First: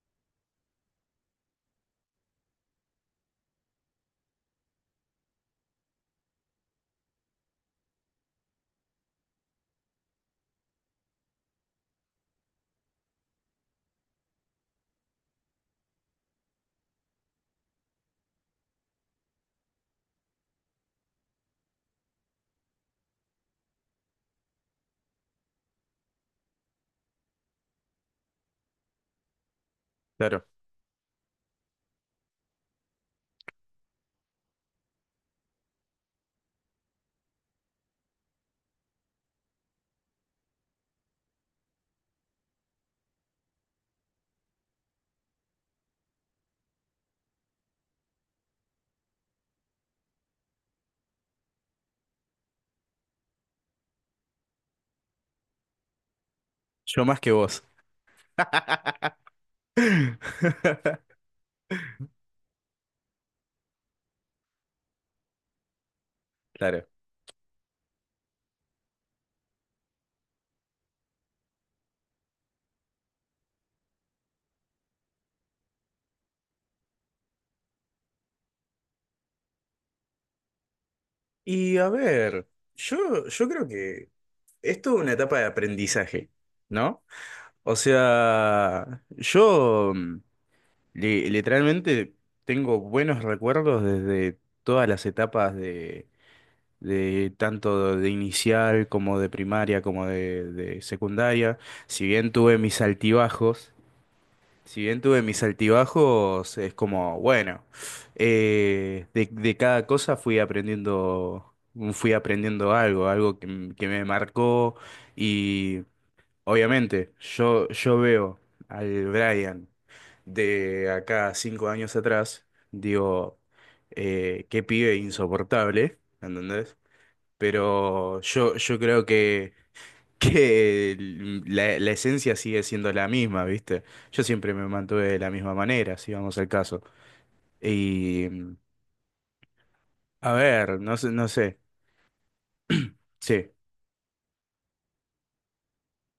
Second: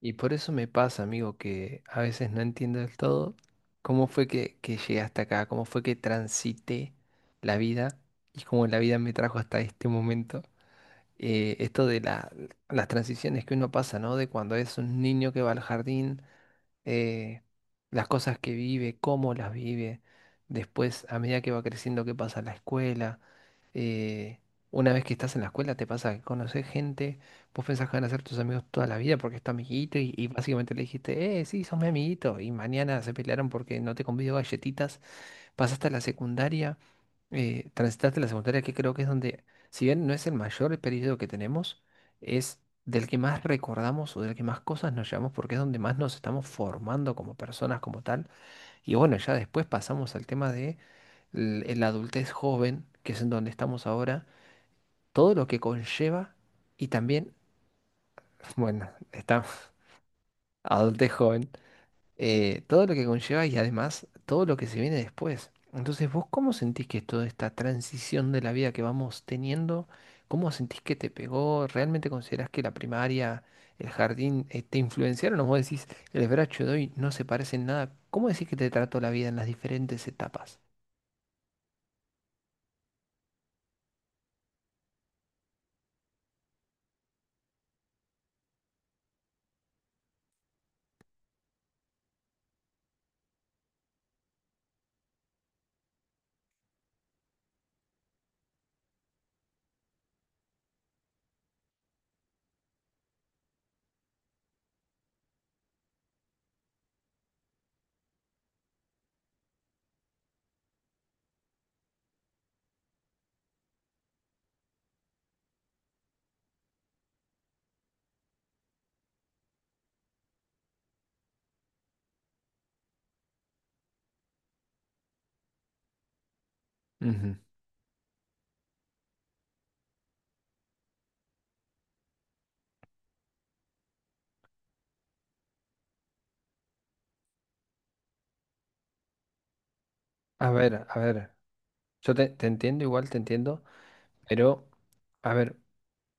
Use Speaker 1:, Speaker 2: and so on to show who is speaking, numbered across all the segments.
Speaker 1: Y por eso me pasa, amigo, que a veces no entiendo del todo cómo fue que llegué hasta acá, cómo fue que transité la vida y cómo la vida me trajo hasta este momento. Eh, esto de la- las transiciones que uno pasa, ¿no? De cuando es un niño que va al jardín, eh, las cosas que vive, cómo las vive, después a medida que va creciendo, qué pasa en la escuela. eh, una vez que estás en la escuela te pasa que conoces gente, vos pensás que van a ser tus amigos toda la vida porque es tu amiguito y
Speaker 2: Claro,
Speaker 1: básicamente le dijiste, sí, sos mi amiguito y mañana se pelearon porque no te convido galletitas, pasaste a la secundaria, transitaste la secundaria que creo que es donde, si bien no es el mayor periodo que tenemos, es del que más recordamos o del que más cosas nos llevamos porque es donde más nos estamos formando como personas, como tal. Y bueno, ya después pasamos al tema de la adultez joven, que es en donde estamos ahora, todo lo que conlleva y
Speaker 2: yo más que
Speaker 1: también,
Speaker 2: vos.
Speaker 1: bueno, está adultez joven, todo lo que conlleva y además todo lo que se viene después. Entonces, ¿vos cómo sentís
Speaker 2: Claro.
Speaker 1: que es toda esta transición de la vida que vamos teniendo? ¿Cómo sentís que te pegó? ¿Realmente considerás que la primaria, el jardín, te influenciaron? ¿O vos decís, el bracho de hoy no se parece en nada? ¿Cómo decís que te trató la vida en las diferentes etapas?
Speaker 2: Y a ver, yo creo que esto es toda una etapa de aprendizaje, ¿no? O sea, yo literalmente tengo buenos recuerdos desde todas las etapas de tanto de inicial como de primaria como de secundaria. Si bien tuve mis altibajos, Si bien tuve mis altibajos, es como, bueno, de cada cosa fui aprendiendo algo que me marcó y obviamente yo veo al Brian de acá 5 años atrás, digo, qué pibe insoportable, ¿entendés?
Speaker 1: Ujú.
Speaker 2: Pero yo creo que que la esencia sigue siendo la misma, ¿viste? Yo siempre me mantuve de la misma manera, si vamos al caso. Y, a ver, no
Speaker 1: A
Speaker 2: sé, no
Speaker 1: ver,
Speaker 2: sé.
Speaker 1: yo te entiendo, igual te
Speaker 2: Sí, es
Speaker 1: entiendo, pero a ver,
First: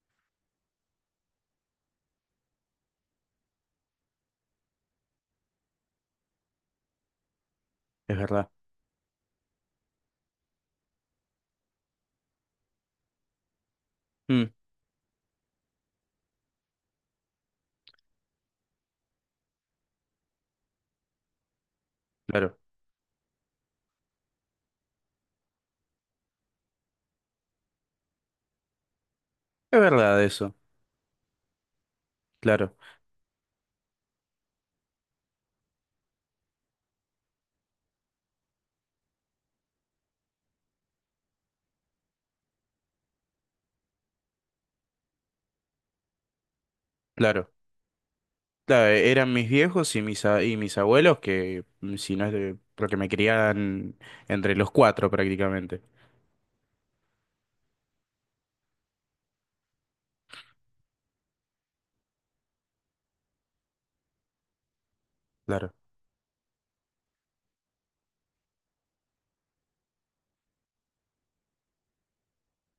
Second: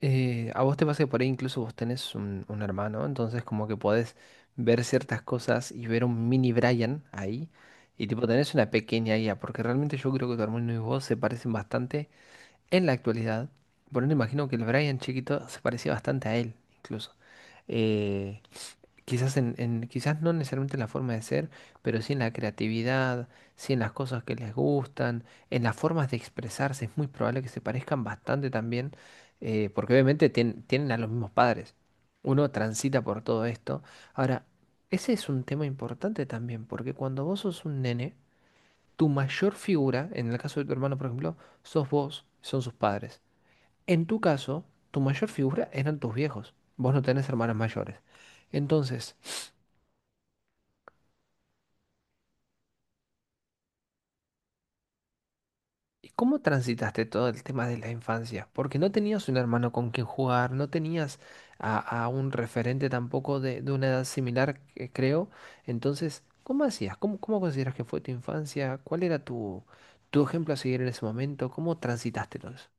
Speaker 1: a vos te pasa que por ahí incluso vos tenés un hermano, entonces como que podés ver ciertas cosas y ver un mini Brian ahí y tipo
Speaker 2: verdad.
Speaker 1: tenés una pequeña IA, porque realmente yo creo que tu hermano y vos se parecen bastante en la actualidad. Por eso imagino
Speaker 2: Mm,
Speaker 1: que el Brian chiquito se parecía bastante a él, incluso. Eh, Quizás quizás no necesariamente en la forma de ser, pero sí en la
Speaker 2: claro,
Speaker 1: creatividad, sí en las cosas que les gustan, en las formas de expresarse. Es muy probable que se parezcan bastante también,
Speaker 2: es
Speaker 1: porque
Speaker 2: verdad
Speaker 1: obviamente
Speaker 2: eso.
Speaker 1: tienen a los mismos padres. Uno
Speaker 2: Claro,
Speaker 1: transita por todo esto. Ahora, ese es un tema importante también, porque cuando vos sos un nene, tu mayor figura, en el caso de tu hermano, por ejemplo, sos vos, son sus padres. En tu caso, tu mayor figura eran tus viejos. Vos no tenés
Speaker 2: claro.
Speaker 1: hermanos mayores.
Speaker 2: Claro,
Speaker 1: Entonces,
Speaker 2: eran mis viejos y mis abuelos que, si no es porque me criaban entre los cuatro prácticamente.
Speaker 1: ¿y cómo transitaste todo el tema de la infancia? Porque no tenías un hermano con quien jugar, no tenías a, a un referente tampoco de, de una edad similar, que creo.
Speaker 2: Claro.
Speaker 1: Entonces, ¿cómo hacías? ¿Cómo, cómo consideras que fue tu infancia? ¿Cuál era tu, tu ejemplo a seguir en ese momento? ¿Cómo transitaste todo eso?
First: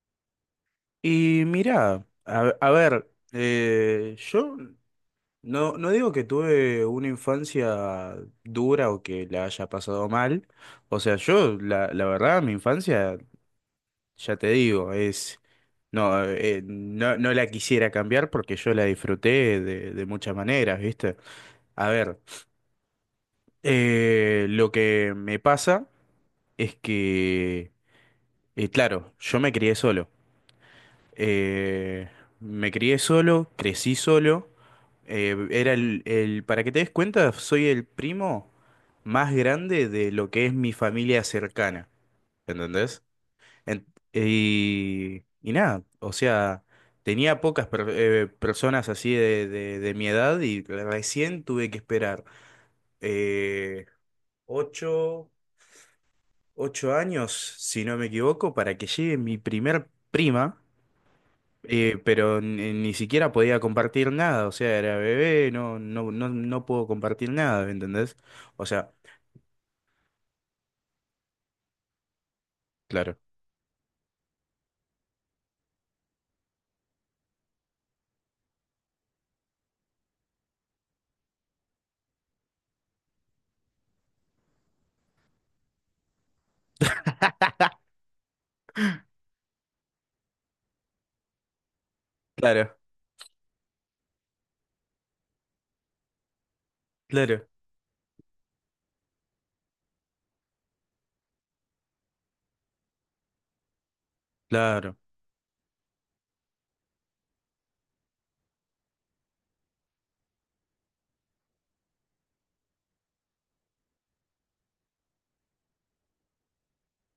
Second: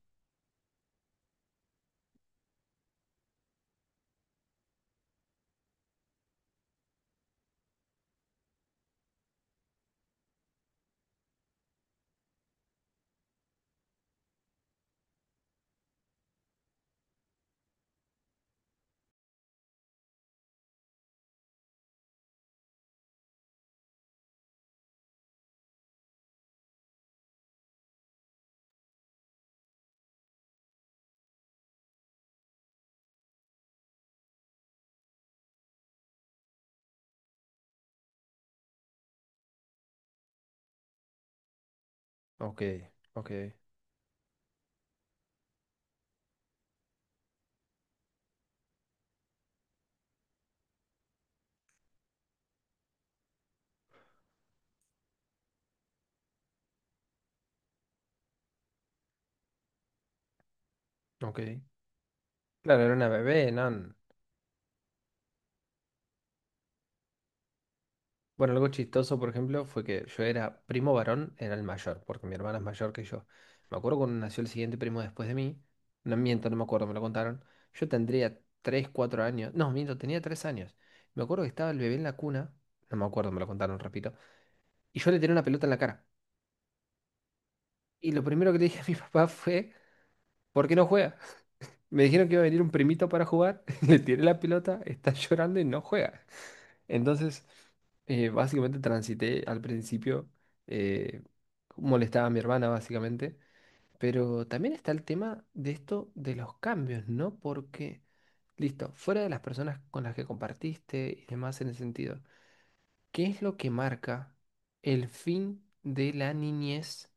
Speaker 2: Y mirá, a ver, yo no digo que tuve una infancia dura o que la haya pasado mal. O sea, la verdad, mi infancia, ya te digo, No, no la quisiera cambiar porque yo la disfruté de muchas maneras, ¿viste? A ver, lo que me pasa es que, claro, yo me crié solo. Eh, Me crié solo, crecí solo. Para que te des cuenta, soy el primo más grande de lo que es mi familia cercana,
Speaker 1: Ok,
Speaker 2: ¿entendés?
Speaker 1: ok,
Speaker 2: En- y nada, o sea, tenía pocas personas así de mi edad y recién tuve que esperar eh, ocho, ocho años, si no me equivoco, para que llegue mi primer prima.
Speaker 1: ok.
Speaker 2: Pero ni,
Speaker 1: Claro, era
Speaker 2: ni
Speaker 1: una
Speaker 2: siquiera
Speaker 1: bebé,
Speaker 2: podía
Speaker 1: ¿no?
Speaker 2: compartir nada, o sea, era bebé, no puedo compartir nada, ¿me entendés?
Speaker 1: Bueno,
Speaker 2: O
Speaker 1: algo
Speaker 2: sea,
Speaker 1: chistoso, por ejemplo, fue que yo era primo varón, era el mayor, porque mi hermana es mayor que
Speaker 2: claro,
Speaker 1: yo. Me acuerdo cuando nació el siguiente primo después de mí, no miento, no me acuerdo, me lo contaron. Yo tendría 3, 4 años, no, miento, tenía 3 años. Me acuerdo que estaba el bebé en la cuna, no me acuerdo, me lo contaron, repito, y yo le tiré una pelota en la cara. Y lo primero que le dije a mi papá fue, ¿por qué no juega? Me dijeron que iba a venir un
Speaker 2: claro,
Speaker 1: primito para jugar, le tiré la pelota, está llorando y no juega. Entonces,
Speaker 2: claro,
Speaker 1: básicamente transité al principio, eh, molestaba a mi hermana básicamente, pero también está
Speaker 2: claro,
Speaker 1: el tema de esto de los cambios, ¿no? Porque, listo, fuera de las personas con las que compartiste y demás en ese sentido. ¿Qué es lo que marca el fin de la niñez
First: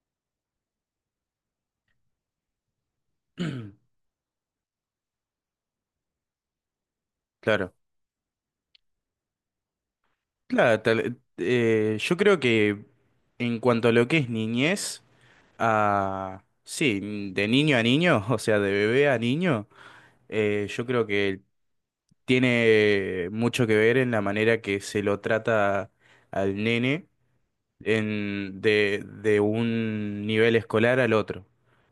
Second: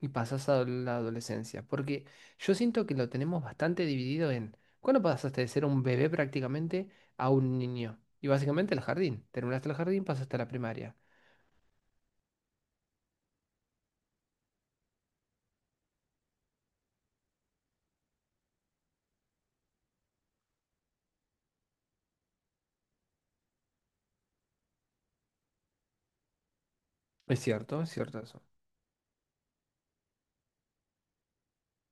Speaker 1: y pasas a la adolescencia? Porque yo siento que lo tenemos bastante dividido en cuándo pasaste de ser un bebé prácticamente a un
Speaker 2: claro,
Speaker 1: niño. Y básicamente el jardín. Terminaste el jardín, pasaste a la primaria.
Speaker 2: yo creo que en cuanto a lo que es niñez, sí, de niño a niño, o sea, de bebé a niño, yo creo que tiene mucho que ver en la manera que se lo trata al nene
Speaker 1: Es cierto eso.
Speaker 2: de un nivel escolar al otro.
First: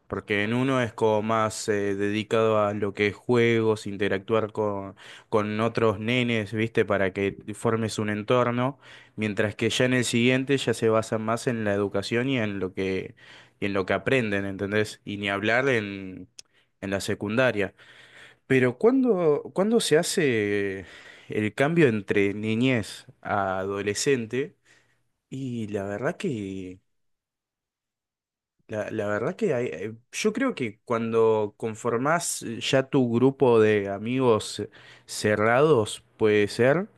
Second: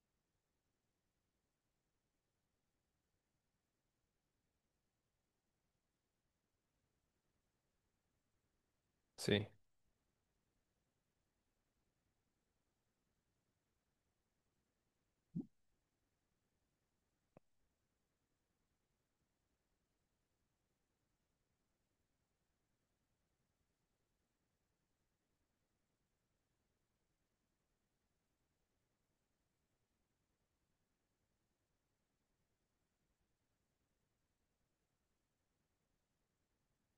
Speaker 2: Porque en uno es como más dedicado a lo que es juegos, interactuar con otros nenes, ¿viste? Para que formes un entorno,
Speaker 1: Sí,
Speaker 2: mientras que ya en el siguiente ya se basa más en la educación y en lo que aprenden, ¿entendés? Y ni hablar en, la secundaria. Pero ¿cuándo se hace el cambio entre niñez a adolescente? Y la verdad que, la verdad que hay- yo creo que cuando conformás ya tu grupo de amigos cerrados, puede ser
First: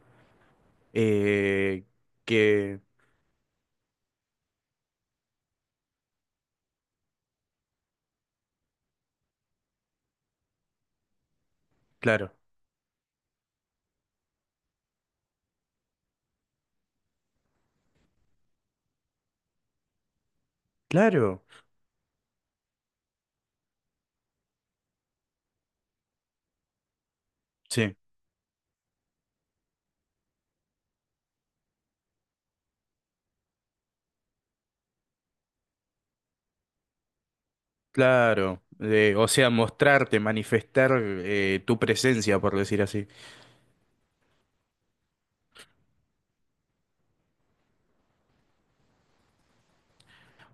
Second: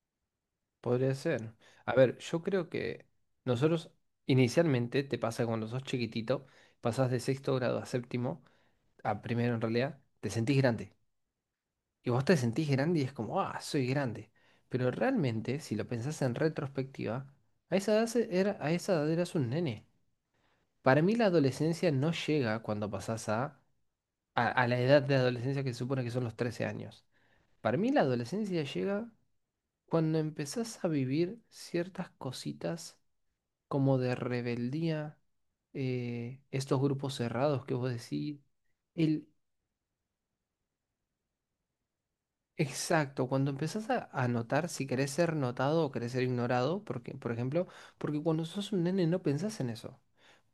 Speaker 1: podría ser.
Speaker 2: eh,
Speaker 1: A ver, yo creo
Speaker 2: que,
Speaker 1: que nosotros inicialmente te pasa cuando sos chiquitito, pasás de sexto grado a séptimo, a primero en realidad, te sentís grande. Y vos
Speaker 2: claro,
Speaker 1: te sentís grande y es como, ah, soy grande. Pero realmente, si lo pensás en retrospectiva, a esa edad, era, a esa edad eras un nene. Para mí la
Speaker 2: claro,
Speaker 1: adolescencia no llega cuando pasás a la edad de adolescencia que se supone que son los 13 años. Para mí
Speaker 2: sí,
Speaker 1: la adolescencia llega cuando empezás a vivir ciertas cositas como de rebeldía, estos grupos cerrados que vos decís,
Speaker 2: claro. eh,
Speaker 1: el,
Speaker 2: o sea, mostrarte, manifestar tu presencia, por decir así.
Speaker 1: exacto, cuando empezás a notar si querés ser notado o querés ser ignorado, porque, por ejemplo, porque cuando sos un nene no pensás en eso.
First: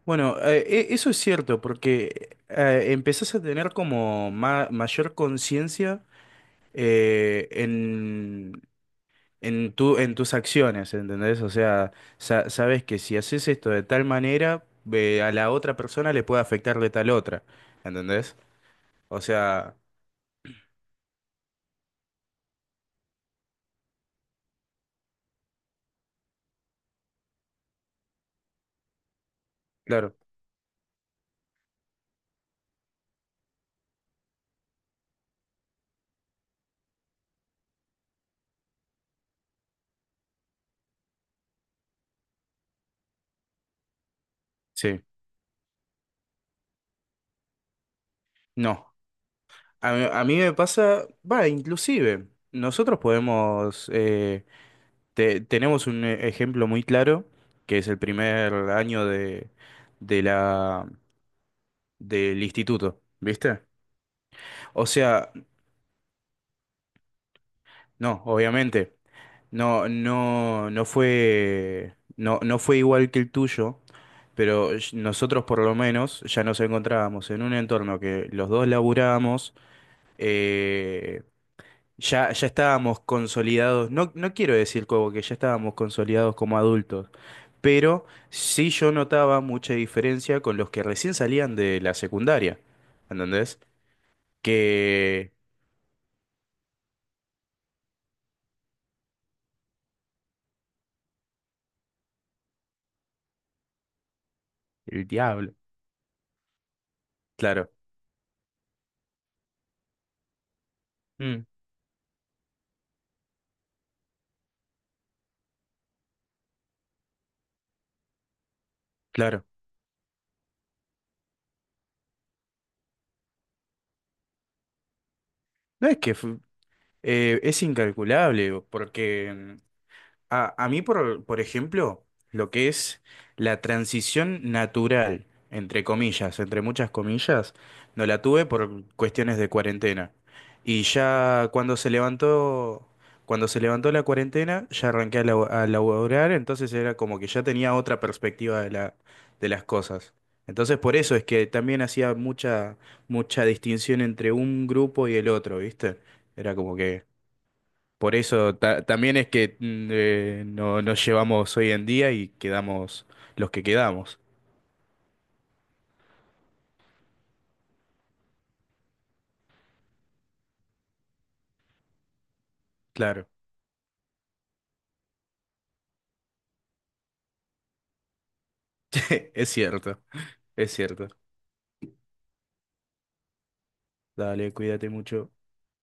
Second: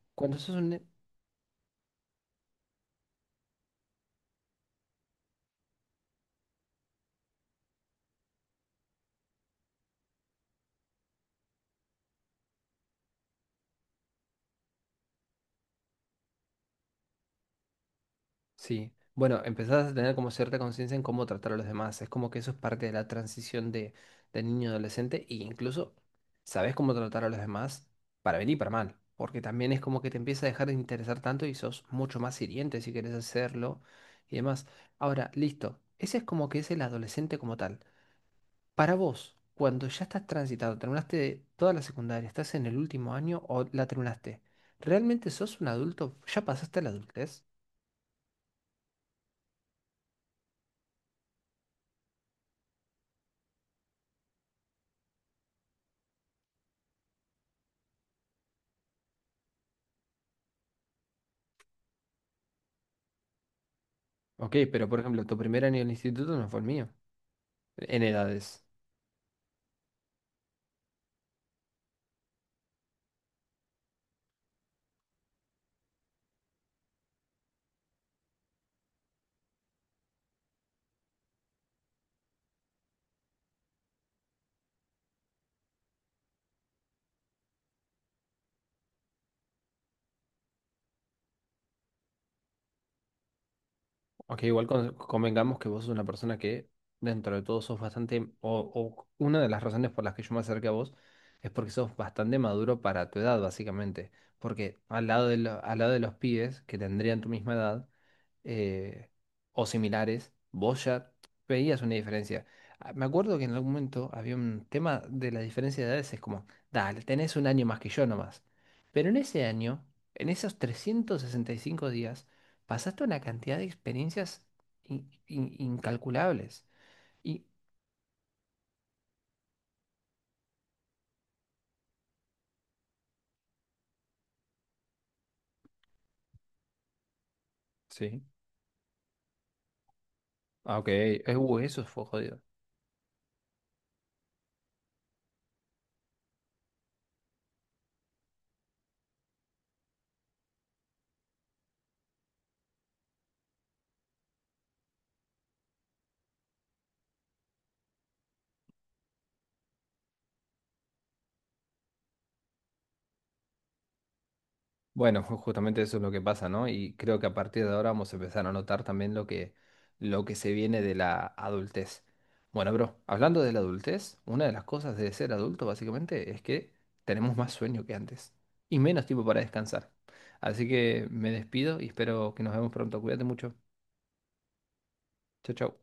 Speaker 2: Bueno,
Speaker 1: Cuando sos un nene,
Speaker 2: eso es cierto, porque empezás a tener como mayor conciencia eh, en, en tus acciones, ¿entendés? O sea, sabes que si haces esto de tal manera, a la otra persona le puede afectar de tal otra, ¿entendés?
Speaker 1: sí.
Speaker 2: O
Speaker 1: Bueno,
Speaker 2: sea,
Speaker 1: empezás a tener como cierta conciencia en cómo tratar a los demás. Es como que eso es parte de la transición de niño a adolescente e incluso sabés cómo tratar a los demás para bien y para mal. Porque también es como que
Speaker 2: claro,
Speaker 1: te empieza a dejar de interesar tanto y sos mucho más hiriente si querés hacerlo y demás. Ahora, listo. Ese es como que es el adolescente como tal. Para vos, cuando ya estás transitado, terminaste toda la secundaria, estás en el último año o la terminaste,
Speaker 2: sí,
Speaker 1: ¿realmente sos un adulto? ¿Ya pasaste la adultez?
Speaker 2: no. A mí me pasa, va, inclusive, nosotros podemos, tenemos un ejemplo muy claro, que es el primer año de la, del instituto, ¿viste?
Speaker 1: Ok,
Speaker 2: O
Speaker 1: pero por ejemplo,
Speaker 2: sea,
Speaker 1: tu primer año en el instituto no fue el mío, en
Speaker 2: no,
Speaker 1: edades.
Speaker 2: obviamente. No fue igual que el tuyo, pero nosotros por lo menos ya nos encontrábamos en un entorno que los dos laburábamos, eh, ya estábamos consolidados, no quiero decir como que ya estábamos consolidados como adultos, pero sí yo notaba mucha diferencia con los que recién salían de la secundaria, ¿entendés?
Speaker 1: Aunque igual
Speaker 2: Que
Speaker 1: convengamos que vos sos una persona que dentro de todo sos bastante, o una de las razones por las que yo me acerqué a vos es porque sos bastante maduro para tu edad, básicamente. Porque al
Speaker 2: el
Speaker 1: lado de,
Speaker 2: diablo,
Speaker 1: al lado de los pibes que tendrían tu misma
Speaker 2: claro,
Speaker 1: edad, eh, o similares, vos ya
Speaker 2: mm,
Speaker 1: veías una diferencia. Ah, me acuerdo que en algún momento había un tema de la diferencia de edades, es como, dale, tenés un año más que yo nomás. Pero en ese
Speaker 2: claro.
Speaker 1: año, en esos 365 días, pasaste una cantidad de experiencias
Speaker 2: No es que fu-
Speaker 1: incalculables. Y
Speaker 2: Es incalculable, porque a mí, por ejemplo, lo que es la transición natural, entre comillas, entre muchas comillas, no
Speaker 1: sí.
Speaker 2: la tuve por cuestiones de cuarentena.
Speaker 1: Ah,
Speaker 2: Y
Speaker 1: ok.
Speaker 2: ya cuando
Speaker 1: Eso
Speaker 2: se
Speaker 1: fue jodido.
Speaker 2: levantó, cuando se levantó la cuarentena, ya arranqué a laborar, entonces era como que ya tenía otra perspectiva de las cosas. Entonces por eso es que también hacía mucha, mucha distinción entre un grupo y el otro, ¿viste? Era como que por eso también es que no nos llevamos hoy en día y quedamos los que quedamos.
Speaker 1: Bueno, justamente eso es lo que pasa, ¿no? Y creo que a partir de ahora vamos a empezar a notar también lo que se viene de la adultez. Bueno, bro,
Speaker 2: Claro,
Speaker 1: hablando de la adultez, una de las cosas de ser adulto básicamente es que tenemos más sueño que antes y menos tiempo para
Speaker 2: es
Speaker 1: descansar.
Speaker 2: cierto,
Speaker 1: Así
Speaker 2: es
Speaker 1: que
Speaker 2: cierto.
Speaker 1: me despido y espero que nos vemos pronto. Cuídate mucho.
Speaker 2: Dale, cuídate mucho.
Speaker 1: Chao, chao.